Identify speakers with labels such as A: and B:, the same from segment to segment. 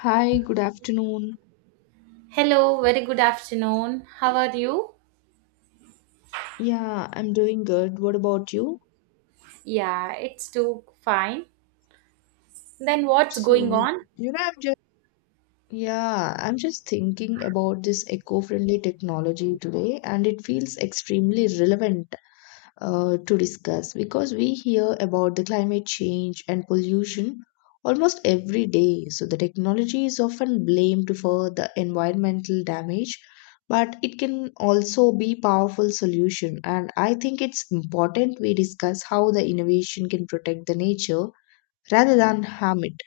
A: Hi, good afternoon.
B: Hello, very good afternoon. How are you?
A: Yeah, I'm doing good. What about you?
B: Yeah, it's too fine. Then what's going
A: So,
B: on?
A: you know, I'm just yeah, I'm just thinking about this eco-friendly technology today, and it feels extremely relevant to discuss because we hear about the climate change and pollution almost every day. So, the technology is often blamed for the environmental damage, but it can also be powerful solution. And I think it's important we discuss how the innovation can protect the nature rather than harm it.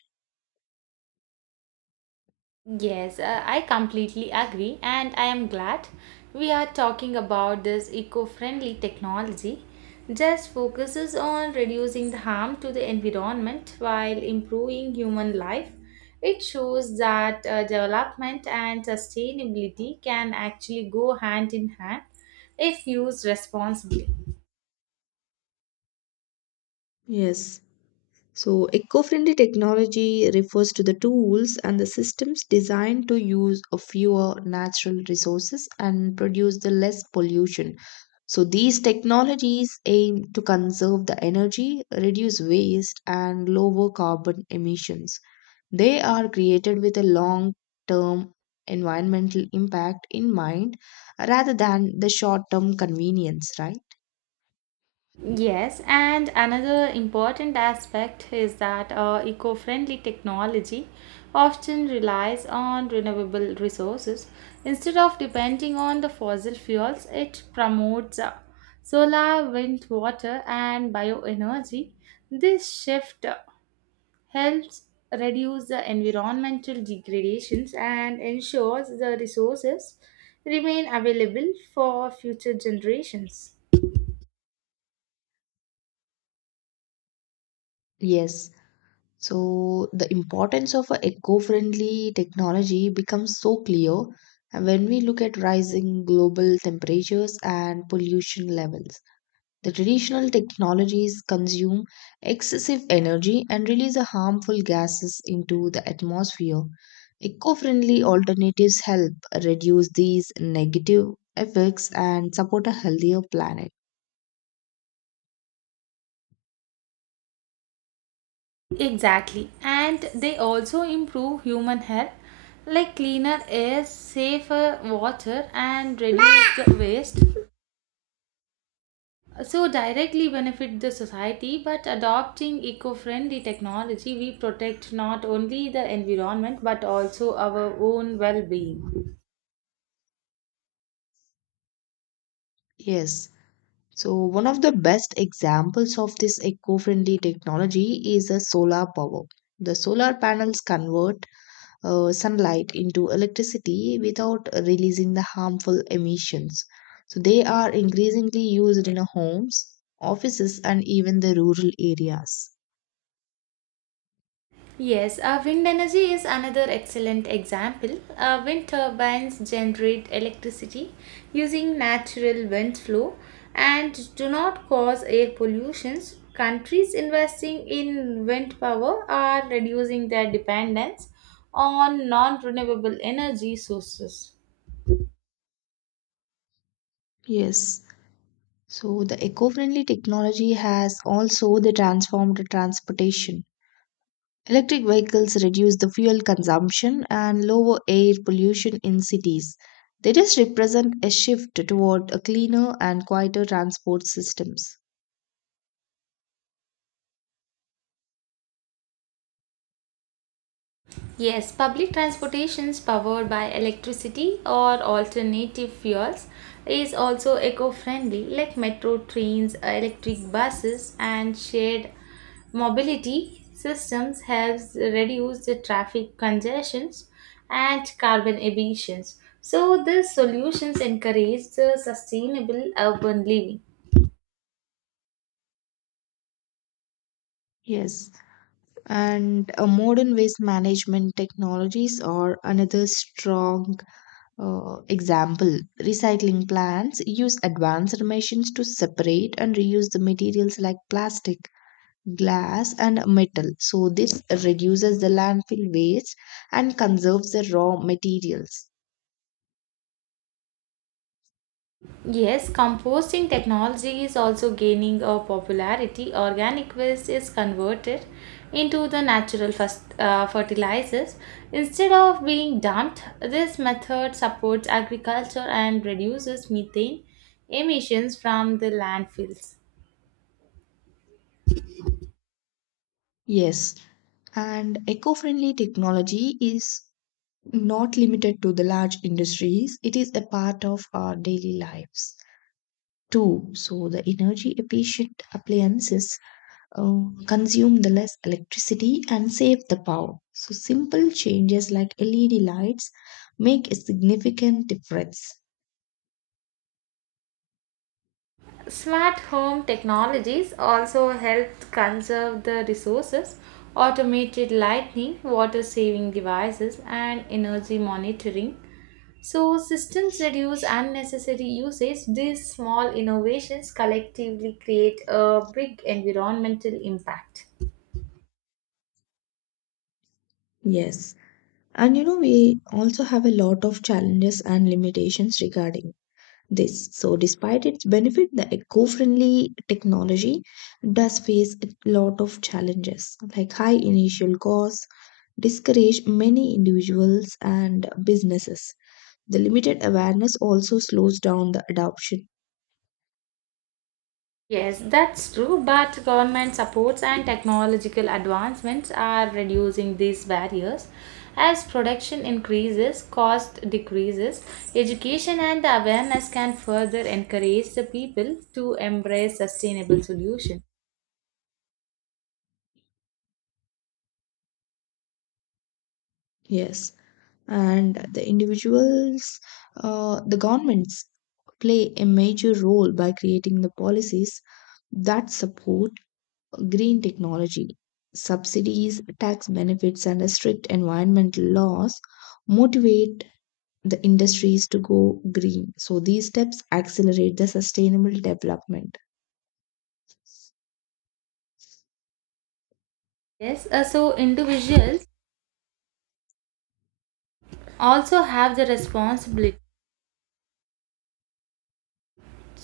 B: Yes, I completely agree, and I am glad we are talking about this eco friendly technology. Just focuses on reducing the harm to the environment while improving human life. It shows that development and sustainability can actually go hand in hand if used responsibly.
A: Yes. So, eco friendly technology refers to the tools and the systems designed to use a fewer natural resources and produce the less pollution. So, these technologies aim to conserve the energy, reduce waste, and lower carbon emissions. They are created with a long term environmental impact in mind rather than the short term convenience, right?
B: Yes, and another important aspect is that eco friendly technology often relies on renewable resources. Instead of depending on the fossil fuels, it promotes solar, wind, water, and bioenergy. This shift helps reduce the environmental degradations and ensures the resources remain available for future generations.
A: Yes. So the importance of a eco-friendly technology becomes so clear when we look at rising global temperatures and pollution levels. The traditional technologies consume excessive energy and release the harmful gases into the atmosphere. Eco-friendly alternatives help reduce these negative effects and support a healthier planet.
B: Exactly. And they also improve human health, like cleaner air, safer water, and reduce the waste. So, directly benefit the society, but adopting eco friendly technology, we protect not only the environment but also our own well being.
A: Yes. So, one of the best examples of this eco friendly technology is the solar power. The solar panels convert sunlight into electricity without releasing the harmful emissions. So, they are increasingly used in homes, offices, and even the rural areas.
B: Yes, wind energy is another excellent example. Wind turbines generate electricity using natural wind flow and do not cause air pollution. Countries investing in wind power are reducing their dependence on non renewable energy sources.
A: Yes. So, the eco friendly technology has also the transformed transportation. Electric vehicles reduce the fuel consumption and lower air pollution in cities. They just represent a shift toward a cleaner and quieter transport systems.
B: Yes, public transportations powered by electricity or alternative fuels is also eco-friendly, like metro trains, electric buses, and shared mobility systems helps reduce the traffic congestions and carbon emissions. So these solutions encourage the sustainable urban living.
A: Yes, and modern waste management technologies are another strong example. Recycling plants use advanced machines to separate and reuse the materials like plastic, glass, and metal. So this reduces the landfill waste and conserves the raw materials.
B: Yes, composting technology is also gaining a popularity. Organic waste is converted into the natural fertilizers. Instead of being dumped, this method supports agriculture and reduces methane emissions from the landfills.
A: Yes, and eco-friendly technology is not limited to the large industries. It is a part of our daily lives too. So the energy efficient appliances uh, consume the less electricity and save the power. So simple changes like led lights make a significant difference.
B: Smart home technologies also help conserve the resources. Automated lighting, water saving devices, and energy monitoring. So, systems reduce unnecessary usage. These small innovations collectively create a big environmental impact.
A: Yes. And you know, we also have a lot of challenges and limitations regarding this. So, despite its benefit, the eco friendly technology does face a lot of challenges like high initial costs, discourage many individuals and businesses. The limited awareness also slows down the adoption.
B: Yes, that's true, but government supports and technological advancements are reducing these barriers. As production increases, cost decreases, education and the awareness can further encourage the people to embrace sustainable solutions.
A: Yes. And the individuals, the governments play a major role by creating the policies that support green technology, subsidies, tax benefits, and strict environmental laws motivate the industries to go green. So these steps accelerate the sustainable development.
B: Yes, so individuals also have the responsibility.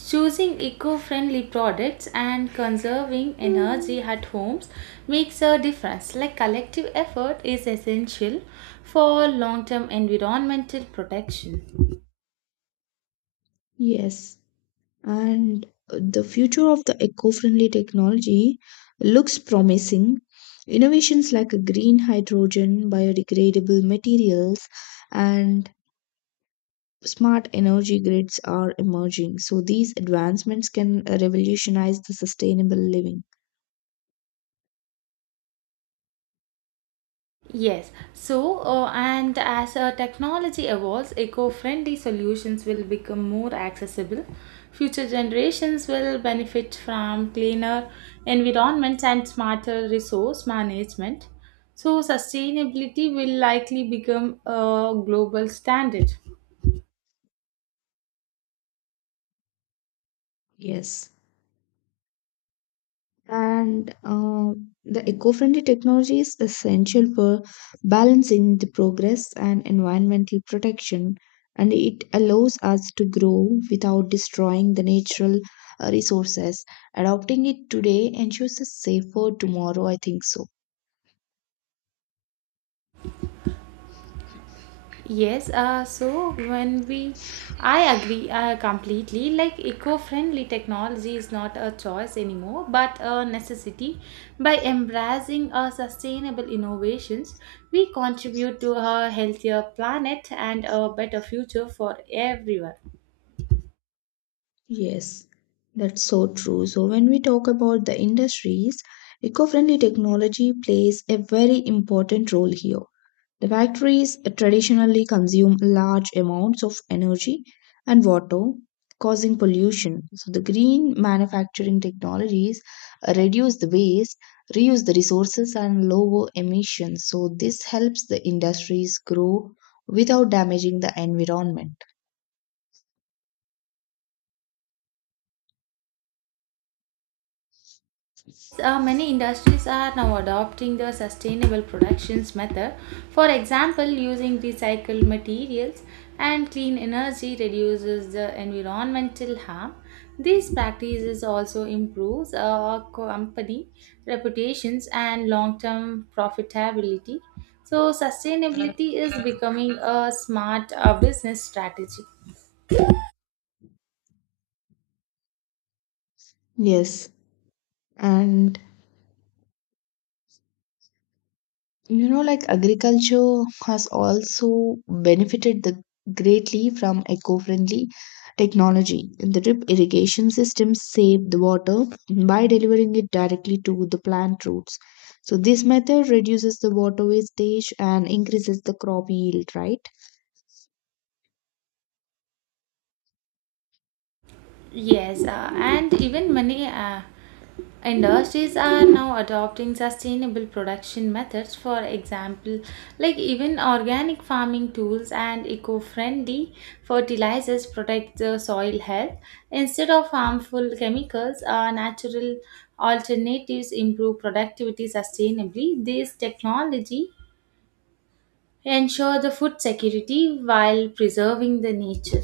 B: Choosing eco-friendly products and conserving energy at homes makes a difference. Like collective effort is essential for long-term environmental protection.
A: Yes, and the future of the eco friendly technology looks promising. Innovations like green hydrogen, biodegradable materials, and smart energy grids are emerging, so these advancements can revolutionize the sustainable living.
B: Yes, so and as technology evolves, eco friendly solutions will become more accessible. Future generations will benefit from cleaner environments and smarter resource management. So, sustainability will likely become a global standard.
A: Yes. And The eco friendly technology is essential for balancing the progress and environmental protection, and it allows us to grow without destroying the natural resources. Adopting it today ensures a safer tomorrow, I think so.
B: Yes, so when we, I agree completely. Like eco-friendly technology is not a choice anymore, but a necessity. By embracing sustainable innovations, we contribute to a healthier planet and a better future for everyone.
A: Yes, that's so true. So, when we talk about the industries, eco friendly technology plays a very important role here. The factories traditionally consume large amounts of energy and water, causing pollution. So, the green manufacturing technologies reduce the waste, reuse the resources, and lower emissions. So, this helps the industries grow without damaging the environment.
B: Many industries are now adopting the sustainable productions method, for example, using recycled materials and clean energy reduces the environmental harm. These practices also improves a company reputations and long-term profitability. So sustainability is becoming a smart business strategy.
A: Yes, and you know, like agriculture has also benefited the greatly from eco-friendly technology. The drip irrigation systems save the water by delivering it directly to the plant roots. So this method reduces the water wastage and increases the crop yield, right?
B: Yes, and even many industries are now adopting sustainable production methods, for example, like even organic farming tools and eco friendly fertilizers protect the soil health. Instead of harmful chemicals, natural alternatives improve productivity sustainably. This technology ensure the food security while preserving the nature.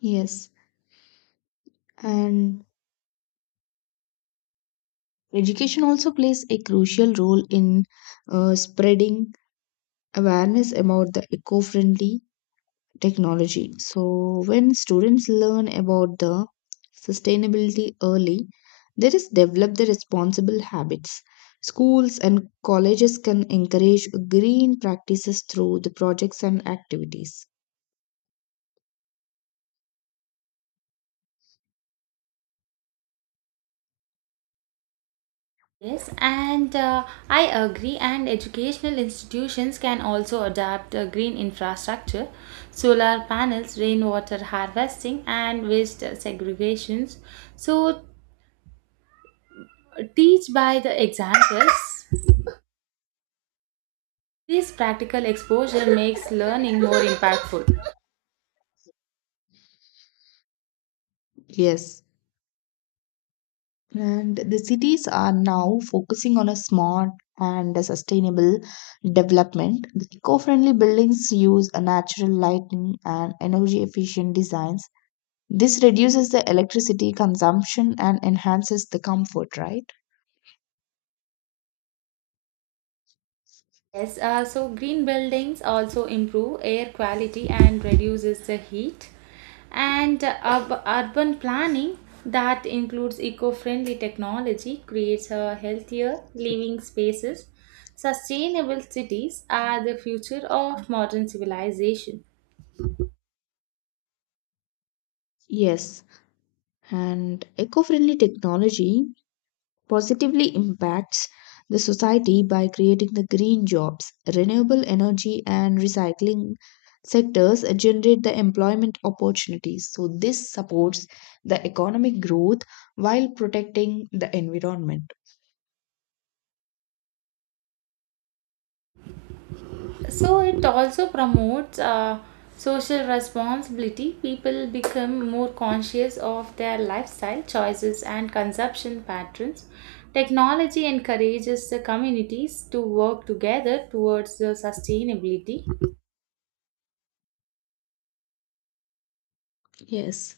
A: Yes, and education also plays a crucial role in spreading awareness about the eco friendly technology. So, when students learn about the sustainability early, there is develop the responsible habits. Schools and colleges can encourage green practices through the projects and activities.
B: Yes, and I agree, and educational institutions can also adapt green infrastructure, solar panels, rainwater harvesting, and waste segregations. So, teach by the examples. This practical exposure makes learning more impactful.
A: Yes. And the cities are now focusing on a smart and a sustainable development. The eco friendly buildings use a natural lighting and energy efficient designs. This reduces the electricity consumption and enhances the comfort, right?
B: Yes, so green buildings also improve air quality and reduces the heat. And urban planning that includes eco-friendly technology creates a healthier living spaces. Sustainable cities are the future of modern civilization.
A: Yes. And eco friendly technology positively impacts the society by creating the green jobs, renewable energy, and recycling sectors generate the employment opportunities. So, this supports the economic growth while protecting the environment.
B: So it also promotes social responsibility. People become more conscious of their lifestyle choices and consumption patterns. Technology encourages the communities to work together towards the sustainability.
A: Yes.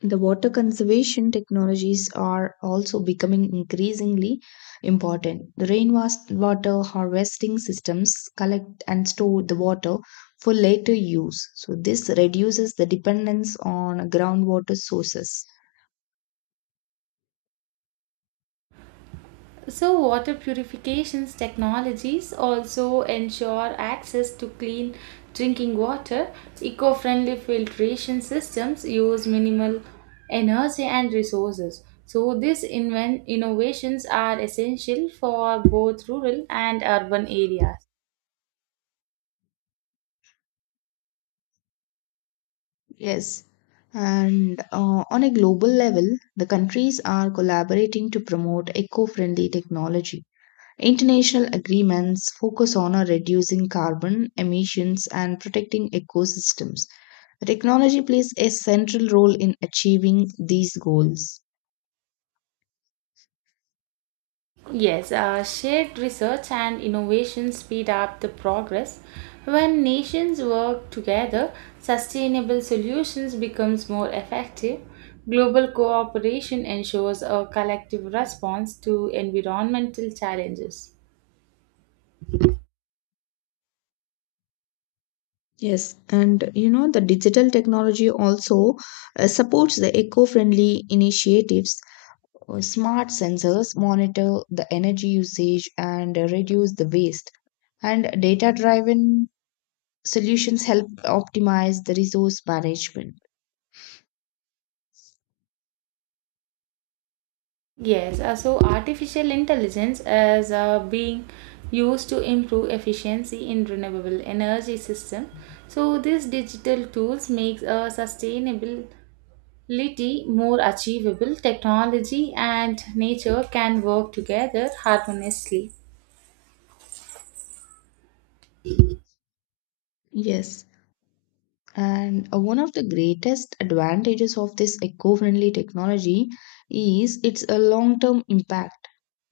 A: The water conservation technologies are also becoming increasingly important. The rainwater harvesting systems collect and store the water for later use. So, this reduces the dependence on groundwater sources.
B: So, water purifications technologies also ensure access to clean drinking water. Eco friendly filtration systems use minimal energy and resources. So, these innovations are essential for both rural and urban areas.
A: Yes. And On a global level, the countries are collaborating to promote eco friendly technology. International agreements focus on reducing carbon emissions and protecting ecosystems. Technology plays a central role in achieving these goals.
B: Yes, shared research and innovation speed up the progress. When nations work together, sustainable solutions becomes more effective. Global cooperation ensures a collective response to environmental challenges.
A: Yes, and you know, the digital technology also supports the eco friendly initiatives. Smart sensors monitor the energy usage and reduce the waste, and data driven solutions help optimize the resource management.
B: Yes, so artificial intelligence is being used to improve efficiency in renewable energy system. So these digital tools makes a sustainable little more achievable, technology and nature can work together harmoniously.
A: Yes, And one of the greatest advantages of this eco friendly technology is its a long term impact.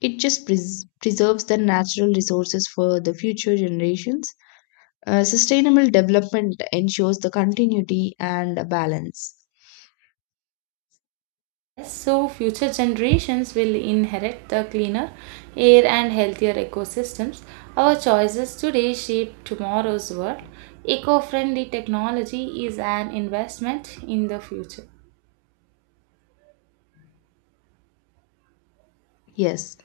A: It just preserves the natural resources for the future generations. Sustainable development ensures the continuity and a balance.
B: So, future generations will inherit the cleaner air and healthier ecosystems. Our choices today shape tomorrow's world. Eco friendly technology is an investment in the future.
A: Yes,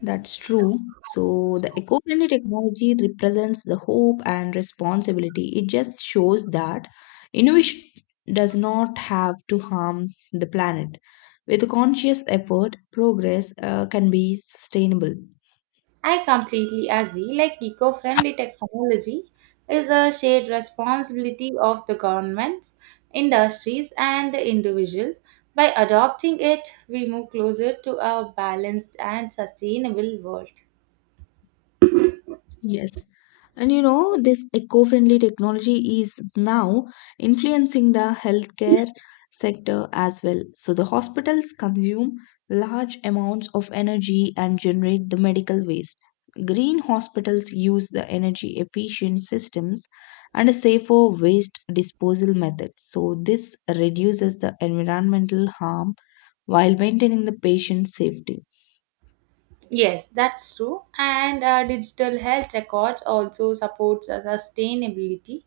A: that's true. So, the eco friendly technology represents the hope and responsibility. It just shows that innovation does not have to harm the planet. With conscious effort, progress can be sustainable.
B: I completely agree. Like eco friendly technology is a shared responsibility of the governments, industries, and individuals. By adopting it, we move closer to a balanced and sustainable world.
A: Yes. And you know, this eco friendly technology is now influencing the healthcare sector as well. So the hospitals consume large amounts of energy and generate the medical waste. Green hospitals use the energy efficient systems and a safer waste disposal method. So this reduces the environmental harm while maintaining the patient safety.
B: Yes, that's true. And digital health records also supports sustainability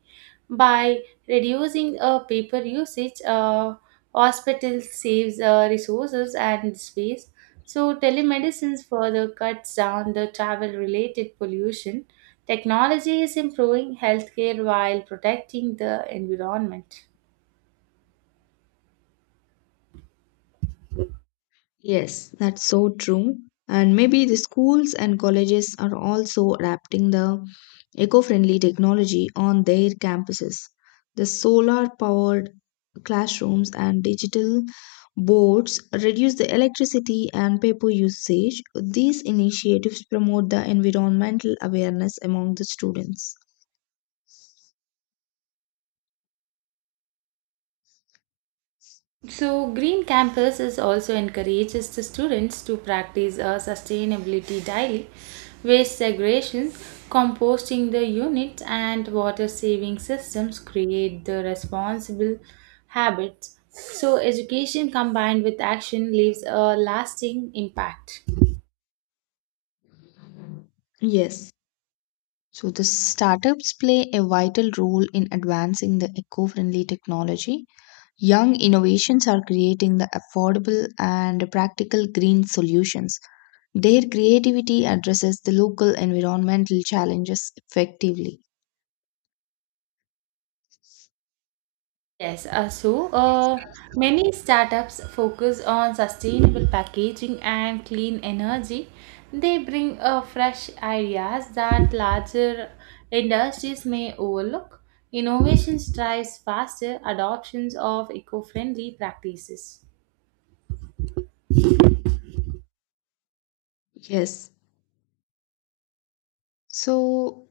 B: by reducing paper usage. Hospital saves resources and space. So telemedicine further cuts down the travel-related pollution. Technology is improving healthcare while protecting the environment.
A: Yes, that's so true. And maybe the schools and colleges are also adapting the eco friendly technology on their campuses. The solar powered classrooms and digital boards reduce the electricity and paper usage. These initiatives promote the environmental awareness among the students.
B: So, Green Campus is also encourages the students to practice a sustainability daily, waste segregation, composting the units, and water saving systems create the responsible habits. So, education combined with action leaves a lasting impact.
A: Yes. So the startups play a vital role in advancing the eco-friendly technology. Young innovations are creating the affordable and practical green solutions. Their creativity addresses the local environmental challenges effectively.
B: Yes, so many startups focus on sustainable packaging and clean energy. They bring fresh ideas that larger industries may overlook. Innovation drives faster adoptions of eco-friendly practices.
A: Yes. So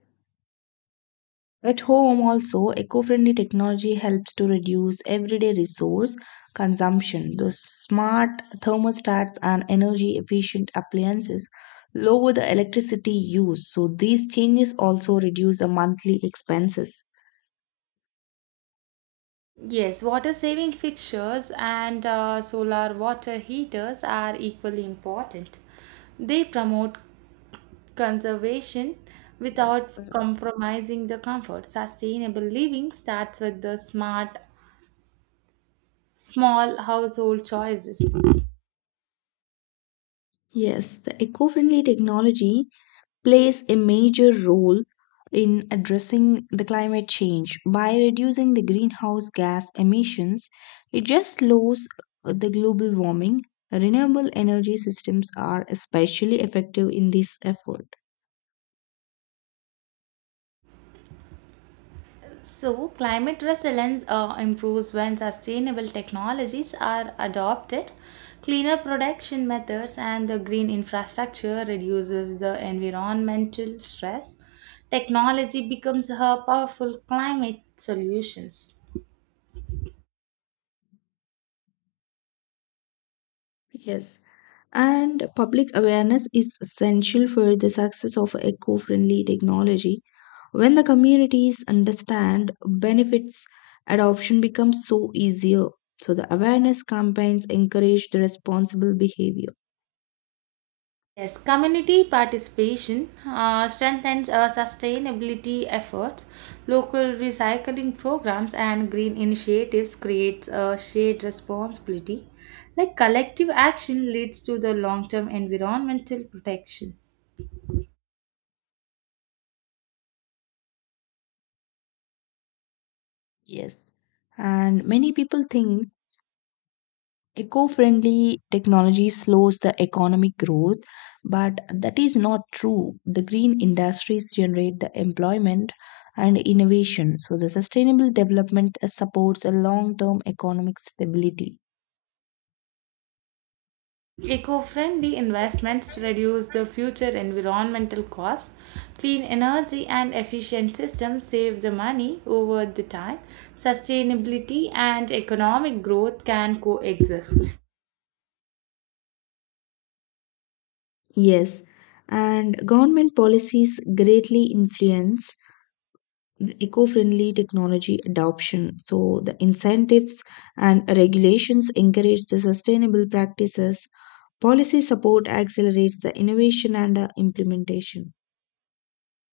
A: at home also eco-friendly technology helps to reduce everyday resource consumption. The smart thermostats and energy efficient appliances lower the electricity use. So these changes also reduce the monthly expenses.
B: Yes, water saving fixtures and solar water heaters are equally important. They promote conservation without compromising the comfort. Sustainable living starts with the smart, small household choices.
A: Yes, the eco-friendly technology plays a major role in addressing the climate change by reducing the greenhouse gas emissions. It just slows the global warming. Renewable energy systems are especially effective in this effort.
B: So, climate resilience improves when sustainable technologies are adopted. Cleaner production methods and the green infrastructure reduces the environmental stress. Technology becomes a powerful climate solutions.
A: Yes. And public awareness is essential for the success of eco friendly technology. When the communities understand benefits, adoption becomes so easier. So the awareness campaigns encourage the responsible behavior.
B: Yes, community participation strengthens sustainability efforts. Local recycling programs and green initiatives creates a shared responsibility. Like collective action leads to the long-term environmental protection.
A: Yes. And many people think eco friendly technology slows the economic growth, but that is not true. The green industries generate the employment and innovation, so the sustainable development supports a long term economic stability.
B: Eco-friendly investments reduce the future environmental costs. Clean energy and efficient systems save the money over the time. Sustainability and economic growth can coexist.
A: Yes, and government policies greatly influence the eco-friendly technology adoption. So the incentives and regulations encourage the sustainable practices. Policy support accelerates the innovation and implementation.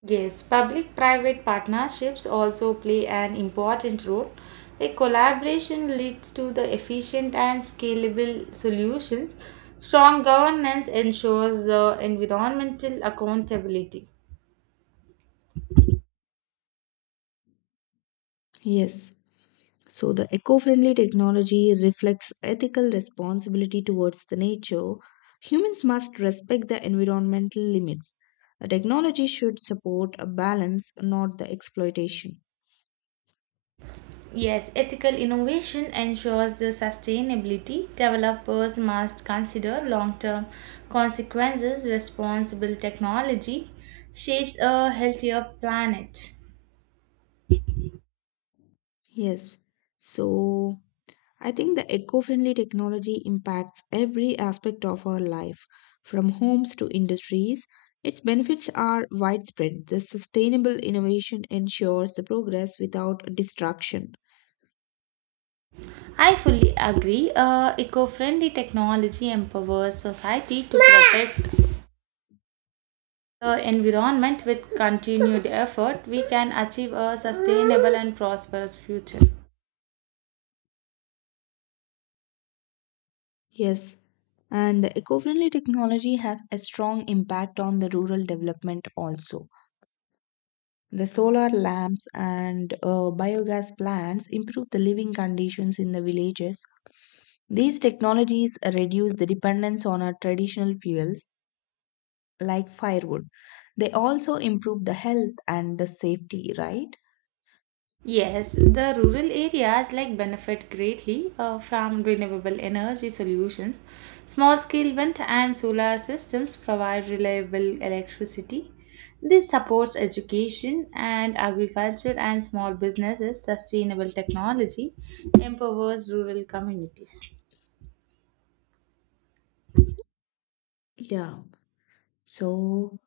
B: Yes, public private partnerships also play an important role. A collaboration leads to the efficient and scalable solutions. Strong governance ensures the environmental accountability.
A: Yes, so the eco friendly technology reflects ethical responsibility towards the nature. Humans must respect the environmental limits. The technology should support a balance, not the exploitation.
B: Yes, ethical innovation ensures the sustainability. Developers must consider long term consequences. Responsible technology shapes a healthier planet.
A: Yes, so I think the eco friendly technology impacts every aspect of our life, from homes to industries. Its benefits are widespread. The sustainable innovation ensures the progress without destruction.
B: I fully agree. Eco friendly technology empowers society to protect the environment with continued effort. We can achieve a sustainable and prosperous future.
A: Yes, and the eco friendly technology has a strong impact on the rural development also. The solar lamps and biogas plants improve the living conditions in the villages. These technologies reduce the dependence on our traditional fuels like firewood. They also improve the health and the safety, right?
B: Yes, the rural areas like benefit greatly from renewable energy solutions. Small scale wind and solar systems provide reliable electricity. This supports education and agriculture and small businesses. Sustainable technology empowers rural communities.
A: Yeah. So,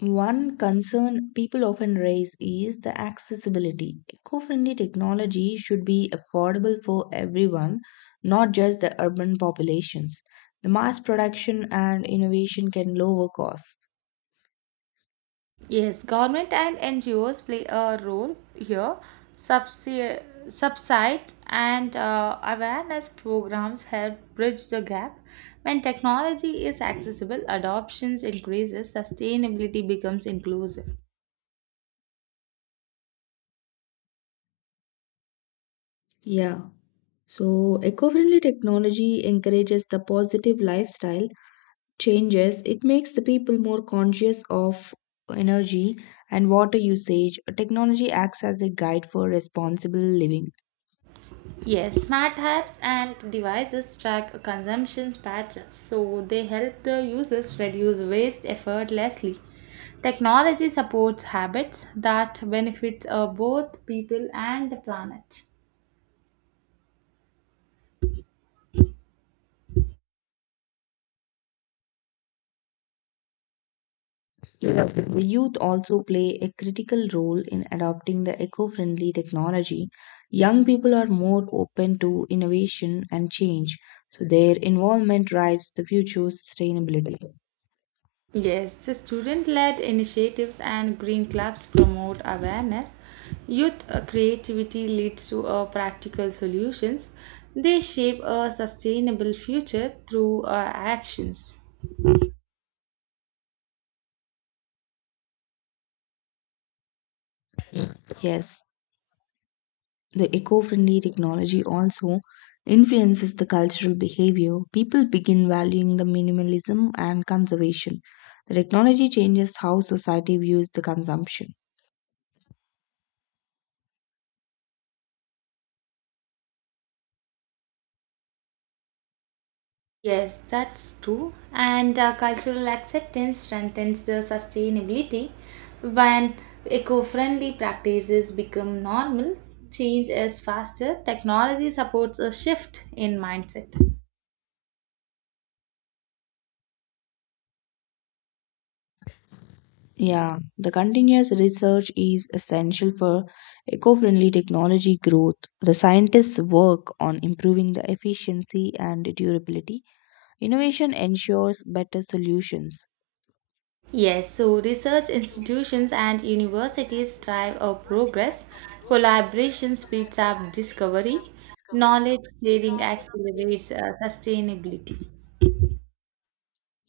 A: one concern people often raise is the accessibility. Eco friendly technology should be affordable for everyone, not just the urban populations. The mass production and innovation can lower costs.
B: Yes, government and NGOs play a role here. Subsi- Subsides and awareness programs help bridge the gap. When technology is accessible, adoptions increases, sustainability becomes inclusive.
A: Yeah. So, eco friendly technology encourages the positive lifestyle changes. It makes the people more conscious of energy and water usage. Technology acts as a guide for responsible living.
B: Yes, smart apps and devices track consumption patterns, so they help the users reduce waste effortlessly. Technology supports habits that benefits both people and the planet.
A: Yes. The youth also play a critical role in adopting the eco friendly technology. Young people are more open to innovation and change, so their involvement drives the future sustainability.
B: Yes, the student led initiatives and green clubs promote awareness. Youth creativity leads to practical solutions. They shape a sustainable future through actions.
A: Yes, the eco friendly technology also influences the cultural behavior. People begin valuing the minimalism and conservation. The technology changes how society views the consumption.
B: Yes, that's true. And cultural acceptance strengthens the sustainability. When eco friendly practices become normal, change is faster. Technology supports a shift in mindset.
A: Yeah, the continuous research is essential for eco friendly technology growth. The scientists work on improving the efficiency and durability. Innovation ensures better solutions.
B: Yes, so research institutions and universities drive our progress. Collaboration speeds up discovery. Knowledge sharing accelerates sustainability.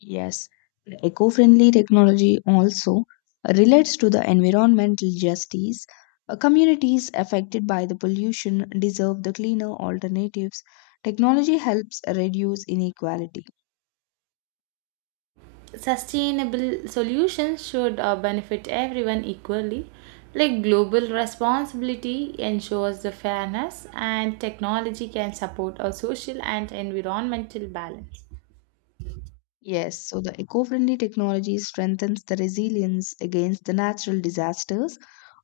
A: Yes, the eco-friendly technology also relates to the environmental justice. Communities affected by the pollution deserve the cleaner alternatives. Technology helps reduce inequality.
B: Sustainable solutions should benefit everyone equally. Like global responsibility ensures the fairness, and technology can support a social and environmental balance.
A: Yes, so the eco-friendly technology strengthens the resilience against the natural disasters,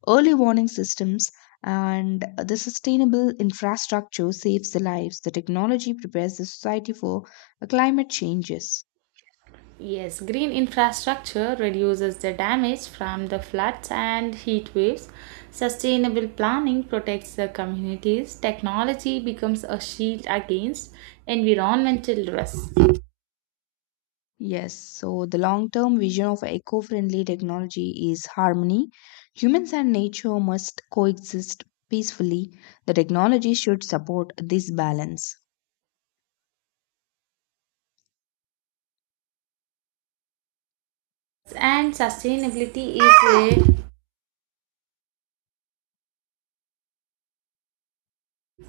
A: early warning systems, and the sustainable infrastructure saves the lives. The technology prepares the society for climate changes.
B: Yes, green infrastructure reduces the damage from the floods and heat waves. Sustainable planning protects the communities. Technology becomes a shield against environmental risks.
A: Yes, so the long term vision of eco friendly technology is harmony. Humans and nature must coexist peacefully. The technology should support this balance.
B: And sustainability is a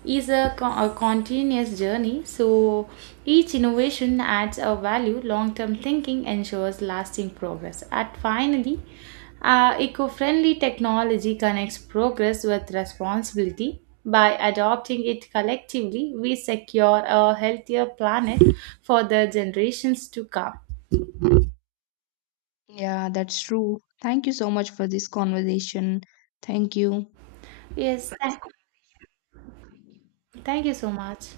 B: is a, co- a continuous journey. So each innovation adds a value. Long term thinking ensures lasting progress. At finally, eco friendly technology connects progress with responsibility. By adopting it collectively, we secure a healthier planet for the generations to come.
A: Yeah, that's true. Thank you so much for this conversation. Thank you.
B: Yes, thank you so much.